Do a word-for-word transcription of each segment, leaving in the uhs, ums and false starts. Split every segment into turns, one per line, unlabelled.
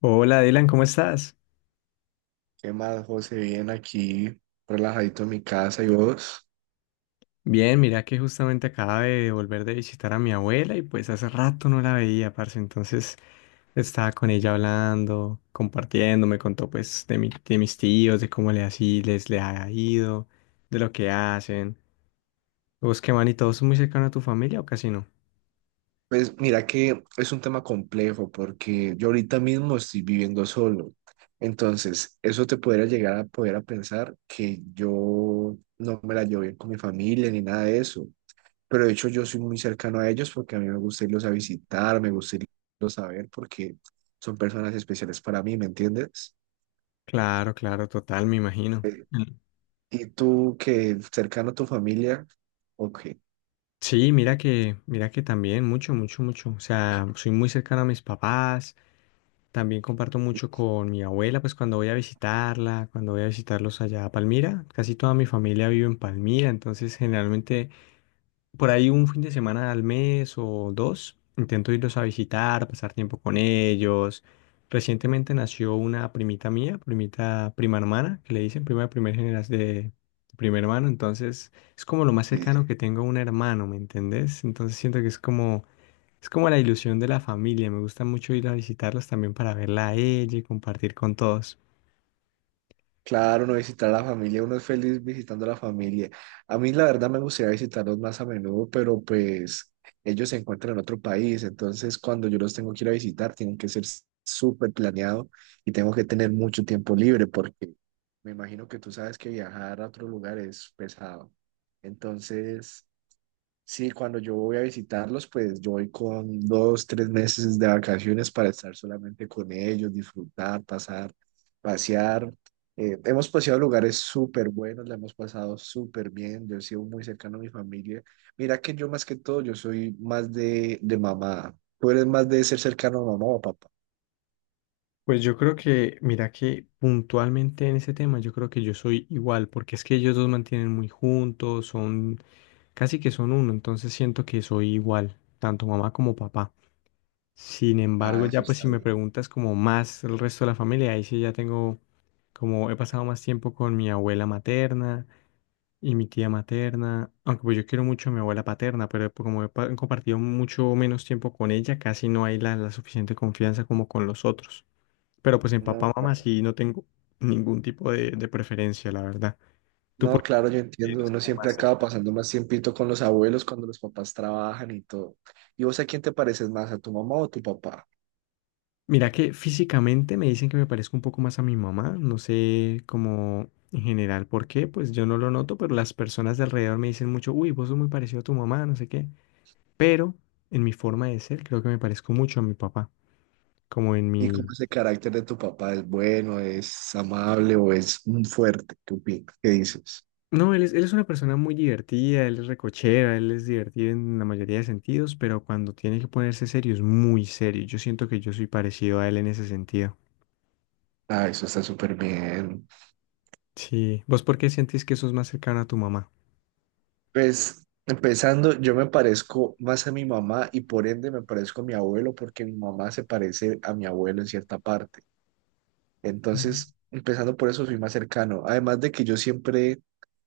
Hola Dylan, ¿cómo estás?
¿Qué más, José? Bien aquí, relajadito en mi casa. ¿Y vos?
Bien, mira que justamente acaba de volver de visitar a mi abuela y pues hace rato no la veía, parce. Entonces estaba con ella hablando, compartiendo, me contó pues de mi- de mis tíos, de cómo le así les le ha ido, de lo que hacen. ¿Vos qué man y todos son muy cercanos a tu familia o casi no?
Pues mira que es un tema complejo porque yo ahorita mismo estoy viviendo solo. Entonces, eso te podría llegar a poder a pensar que yo no me la llevo bien con mi familia ni nada de eso. Pero de hecho yo soy muy cercano a ellos porque a mí me gusta irlos a visitar, me gusta irlos a ver porque son personas especiales para mí, ¿me entiendes?
Claro, claro, total, me imagino.
Eh,
Mm.
¿Y tú que cercano a tu familia? Ok. Sí,
Sí, mira que, mira que también, mucho, mucho, mucho. O sea, soy muy cercano a mis papás. También comparto mucho con mi abuela, pues cuando voy a visitarla, cuando voy a visitarlos allá a Palmira, casi toda mi familia vive en Palmira, entonces generalmente por ahí un fin de semana al mes o dos, intento irlos a visitar, pasar tiempo con ellos. Recientemente nació una primita mía, primita prima hermana, que le dicen prima de primer generación de, de primer hermano, entonces es como lo más
sí.
cercano que tengo a un hermano, ¿me entendés? Entonces siento que es como es como la ilusión de la familia. Me gusta mucho ir a visitarlos también para verla a ella y compartir con todos.
Claro, uno visitar a la familia, uno es feliz visitando a la familia. A mí la verdad me gustaría visitarlos más a menudo, pero pues ellos se encuentran en otro país, entonces cuando yo los tengo que ir a visitar, tienen que ser s- súper planeado y tengo que tener mucho tiempo libre porque me imagino que tú sabes que viajar a otro lugar es pesado. Entonces, sí, cuando yo voy a visitarlos, pues yo voy con dos, tres meses de vacaciones para estar solamente con ellos, disfrutar, pasar, pasear. Eh, hemos paseado lugares súper buenos, la hemos pasado súper bien, yo he sido muy cercano a mi familia. Mira que yo más que todo, yo soy más de, de mamá. ¿Tú eres más de ser cercano a mamá o papá?
Pues yo creo que, mira que puntualmente en ese tema, yo creo que yo soy igual, porque es que ellos dos mantienen muy juntos, son casi que son uno, entonces siento que soy igual, tanto mamá como papá. Sin embargo,
Ah, eso
ya pues si
está
me
bien.
preguntas como más el resto de la familia, ahí sí ya tengo como he pasado más tiempo con mi abuela materna y mi tía materna, aunque pues yo quiero mucho a mi abuela paterna, pero como he pa- compartido mucho menos tiempo con ella, casi no hay la, la suficiente confianza como con los otros. Pero pues en
No,
papá, mamá sí no tengo ningún tipo de, de preferencia, la verdad. ¿Tú
no,
por qué
claro, yo entiendo.
eres
Uno
como
siempre
más
acaba
cercano?
pasando más tiempito con los abuelos cuando los papás trabajan y todo. ¿Y vos a quién te pareces más, a tu mamá o a tu papá?
Mira que físicamente me dicen que me parezco un poco más a mi mamá, no sé cómo en general por qué, pues yo no lo noto, pero las personas de alrededor me dicen mucho, uy, vos sos muy parecido a tu mamá, no sé qué, pero en mi forma de ser creo que me parezco mucho a mi papá, como en
¿Y cómo
mi...
es el carácter de tu papá? ¿Es bueno, es amable o es un fuerte? ¿Qué opinas? ¿Qué dices?
No, él es, él es una persona muy divertida, él es recochera, él es divertido en la mayoría de sentidos, pero cuando tiene que ponerse serio es muy serio, yo siento que yo soy parecido a él en ese sentido.
Ah, eso está súper bien.
Sí, ¿vos por qué sientes que sos más cercano a tu mamá?
Pues empezando, yo me parezco más a mi mamá y por ende me parezco a mi abuelo porque mi mamá se parece a mi abuelo en cierta parte. Entonces, empezando por eso, soy más cercano. Además de que yo siempre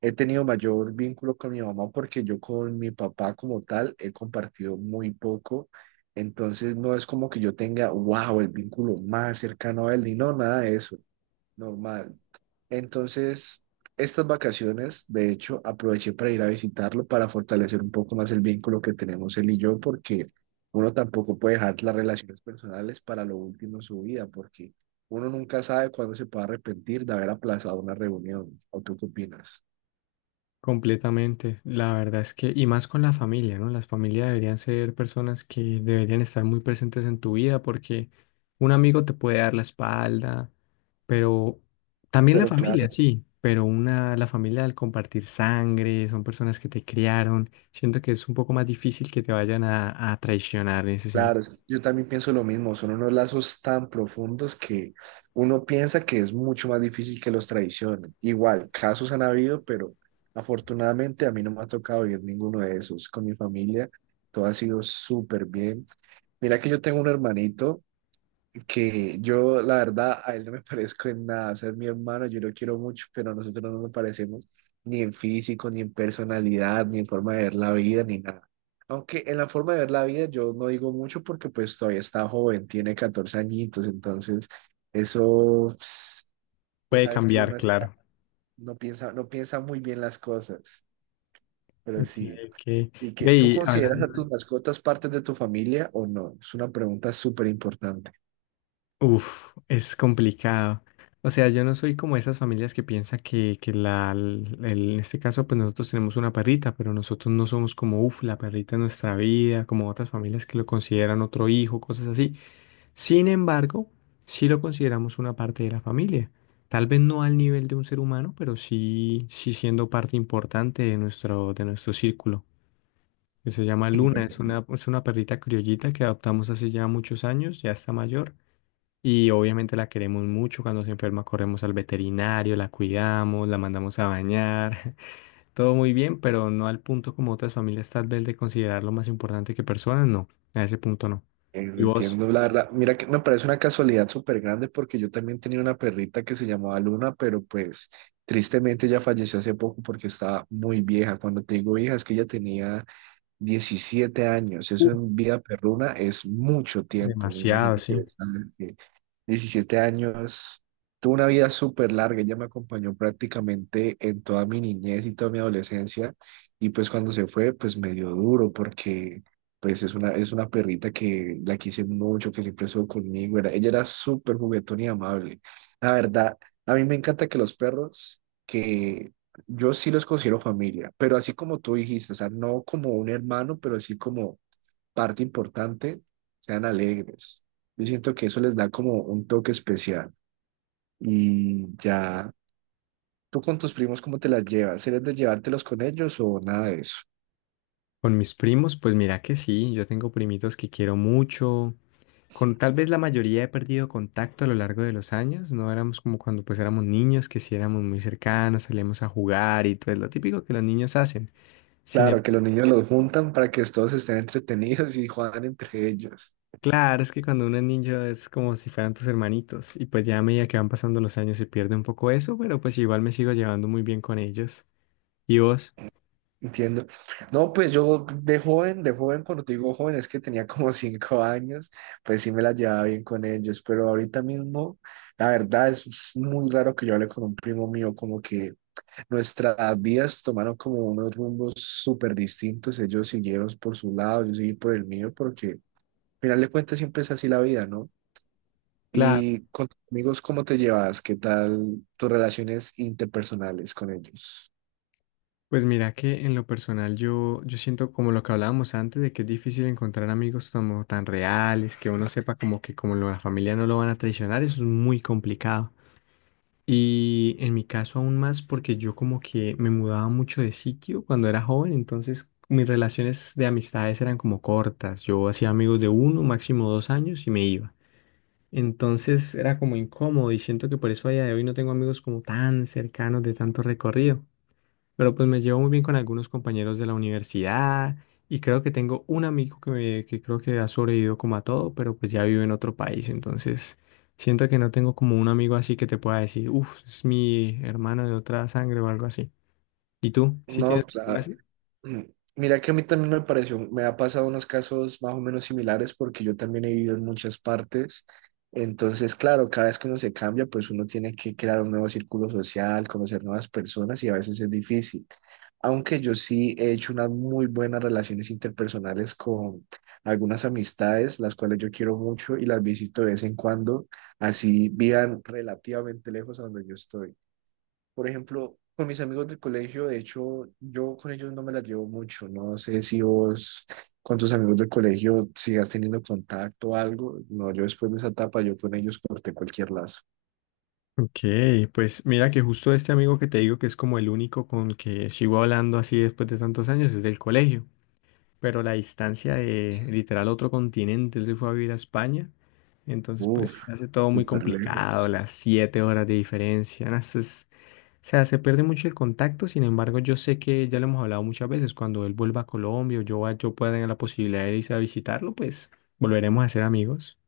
he tenido mayor vínculo con mi mamá porque yo con mi papá como tal he compartido muy poco. Entonces, no es como que yo tenga, wow, el vínculo más cercano a él, ni no, nada de eso. Normal. Entonces, estas vacaciones, de hecho, aproveché para ir a visitarlo para fortalecer un poco más el vínculo que tenemos él y yo, porque uno tampoco puede dejar las relaciones personales para lo último en su vida, porque uno nunca sabe cuándo se puede arrepentir de haber aplazado una reunión. ¿O tú qué opinas?
Completamente, la verdad es que, y más con la familia, ¿no? Las familias deberían ser personas que deberían estar muy presentes en tu vida porque un amigo te puede dar la espalda, pero también la
Pero
familia,
claro.
sí, pero una, la familia al compartir sangre, son personas que te criaron, siento que es un poco más difícil que te vayan a, a traicionar en ese sentido.
Claro, es que yo también pienso lo mismo, son unos lazos tan profundos que uno piensa que es mucho más difícil que los traicionen. Igual, casos han habido, pero afortunadamente a mí no me ha tocado vivir ninguno de esos. Con mi familia todo ha sido súper bien. Mira que yo tengo un hermanito que yo, la verdad, a él no me parezco en nada. O sea, es mi hermano, yo lo quiero mucho, pero nosotros no nos parecemos ni en físico, ni en personalidad, ni en forma de ver la vida, ni nada. Aunque en la forma de ver la vida yo no digo mucho porque pues todavía está joven, tiene catorce añitos, entonces eso, pues, vos
Puede
sabes que uno
cambiar,
está-
claro.
no piensa, no piensa muy bien las cosas, pero
Ok,
sí.
ok.
¿Y que
Ve,
tú
y
consideras
hablando.
a tus mascotas partes de tu familia o no? Es una pregunta súper importante.
Uf, es complicado. O sea, yo no soy como esas familias que piensan que, que la, el- en este caso, pues nosotros tenemos una perrita, pero nosotros no somos como, uf, la perrita en nuestra vida, como otras familias que lo consideran otro hijo, cosas así. Sin embargo, sí lo consideramos una parte de la familia. Tal vez no al nivel de un ser humano, pero sí, sí siendo parte importante de nuestro, de nuestro círculo que se llama Luna, es una, es una perrita criollita que adoptamos hace ya muchos años, ya está mayor. Y obviamente la queremos mucho. Cuando se enferma, corremos al veterinario, la cuidamos, la mandamos a bañar. Todo muy bien, pero no al punto como otras familias tal vez de considerarlo más importante que personas, no. A ese punto no.
Eh,
¿Y vos?
entiendo, la verdad. Mira que me parece una casualidad súper grande porque yo también tenía una perrita que se llamaba Luna, pero pues tristemente ella falleció hace poco porque estaba muy vieja. Cuando te digo vieja es que ella tenía diecisiete años. Eso
Uf,
en vida perruna es mucho tiempo, me
demasiado,
imagino que,
sí.
¿sabes? Diecisiete años. Tuve una vida súper larga, ella me acompañó prácticamente en toda mi niñez y toda mi adolescencia. Y pues cuando se fue, pues me dio duro porque pues es una, es una perrita que la quise mucho, que siempre estuvo conmigo. Era, ella era súper juguetona y amable. La verdad, a mí me encanta que los perros, que yo sí los considero familia, pero así como tú dijiste, o sea, no como un hermano, pero sí como parte importante, sean alegres. Yo siento que eso les da como un toque especial. Y ya, ¿tú con tus primos cómo te las llevas? ¿Eres de llevártelos con ellos o nada de eso?
Con mis primos, pues mira que sí, yo tengo primitos que quiero mucho. Con tal vez la mayoría he perdido contacto a lo largo de los años, no éramos como cuando pues éramos niños, que sí éramos muy cercanos, salíamos a jugar y todo es lo típico que los niños hacen. Sin em-
Claro, que los niños los juntan para que todos estén entretenidos y juegan entre ellos.
Claro, es que cuando uno es niño es como si fueran tus hermanitos y pues ya a medida que van pasando los años se pierde un poco eso, pero pues igual me sigo llevando muy bien con ellos. ¿Y vos?
Entiendo. No, pues yo de joven, de joven, cuando te digo joven, es que tenía como cinco años, pues sí me la llevaba bien con ellos, pero ahorita mismo, la verdad es muy raro que yo hable con un primo mío, como que nuestras vidas tomaron como unos rumbos súper distintos. Ellos siguieron por su lado, yo seguí por el mío, porque al final de cuentas siempre es así la vida, ¿no?
Claro.
Y con tus amigos, ¿cómo te llevas? ¿Qué tal tus relaciones interpersonales con ellos?
Pues mira que en lo personal yo, yo siento como lo que hablábamos antes de que es difícil encontrar amigos como tan reales, que uno sepa como que como la familia no lo van a traicionar, eso es muy complicado. Y en mi caso aún más porque yo como que me mudaba mucho de sitio cuando era joven, entonces mis relaciones de amistades eran como cortas. Yo hacía amigos de uno, máximo dos años y me iba. Entonces era como incómodo y siento que por eso a día de hoy no tengo amigos como tan cercanos de tanto recorrido. Pero pues me llevo muy bien con algunos compañeros de la universidad y creo que tengo un amigo que, me- que creo que ha sobrevivido como a todo, pero pues ya vive en otro país, entonces siento que no tengo como un amigo así que te pueda decir, uff, es mi hermano de otra sangre o algo así. ¿Y tú? ¿Sí
No,
tienes alguno
claro.
así?
Mm, Mira que a mí también me pareció, me ha pasado unos casos más o menos similares porque yo también he vivido en muchas partes. Entonces, claro, cada vez que uno se cambia, pues uno tiene que crear un nuevo círculo social, conocer nuevas personas y a veces es difícil. Aunque yo sí he hecho unas muy buenas relaciones interpersonales con algunas amistades, las cuales yo quiero mucho y las visito de vez en cuando, así vivan relativamente lejos a donde yo estoy. Por ejemplo, con mis amigos del colegio, de hecho, yo con ellos no me las llevo mucho. No sé si vos con tus amigos del colegio sigas teniendo contacto o algo. No, yo después de esa etapa, yo con ellos corté cualquier lazo.
Ok, pues mira que justo este amigo que te digo que es como el único con el que sigo hablando así después de tantos años es del colegio, pero la distancia de literal otro continente, él se fue a vivir a España, entonces
Uf,
pues hace todo muy
súper
complicado,
lejos.
las siete horas de diferencia, no, eso es- o sea, se pierde mucho el contacto, sin embargo yo sé que ya lo hemos hablado muchas veces, cuando él vuelva a Colombia o yo, va- yo pueda tener la posibilidad de irse a visitarlo, pues volveremos a ser amigos.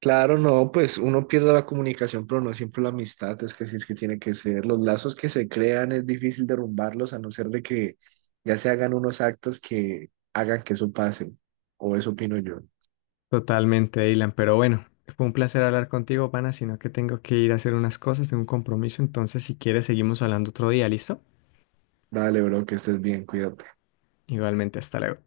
Claro, no, pues uno pierde la comunicación, pero no siempre la amistad, es que así es que tiene que ser. Los lazos que se crean es difícil derrumbarlos a no ser de que ya se hagan unos actos que hagan que eso pase, o eso opino yo.
Totalmente, Dylan, pero bueno, fue un placer hablar contigo, pana, sino que tengo que ir a hacer unas cosas, tengo un compromiso, entonces si quieres seguimos hablando otro día, ¿listo?
Dale, bro, que estés bien, cuídate.
Igualmente, hasta luego.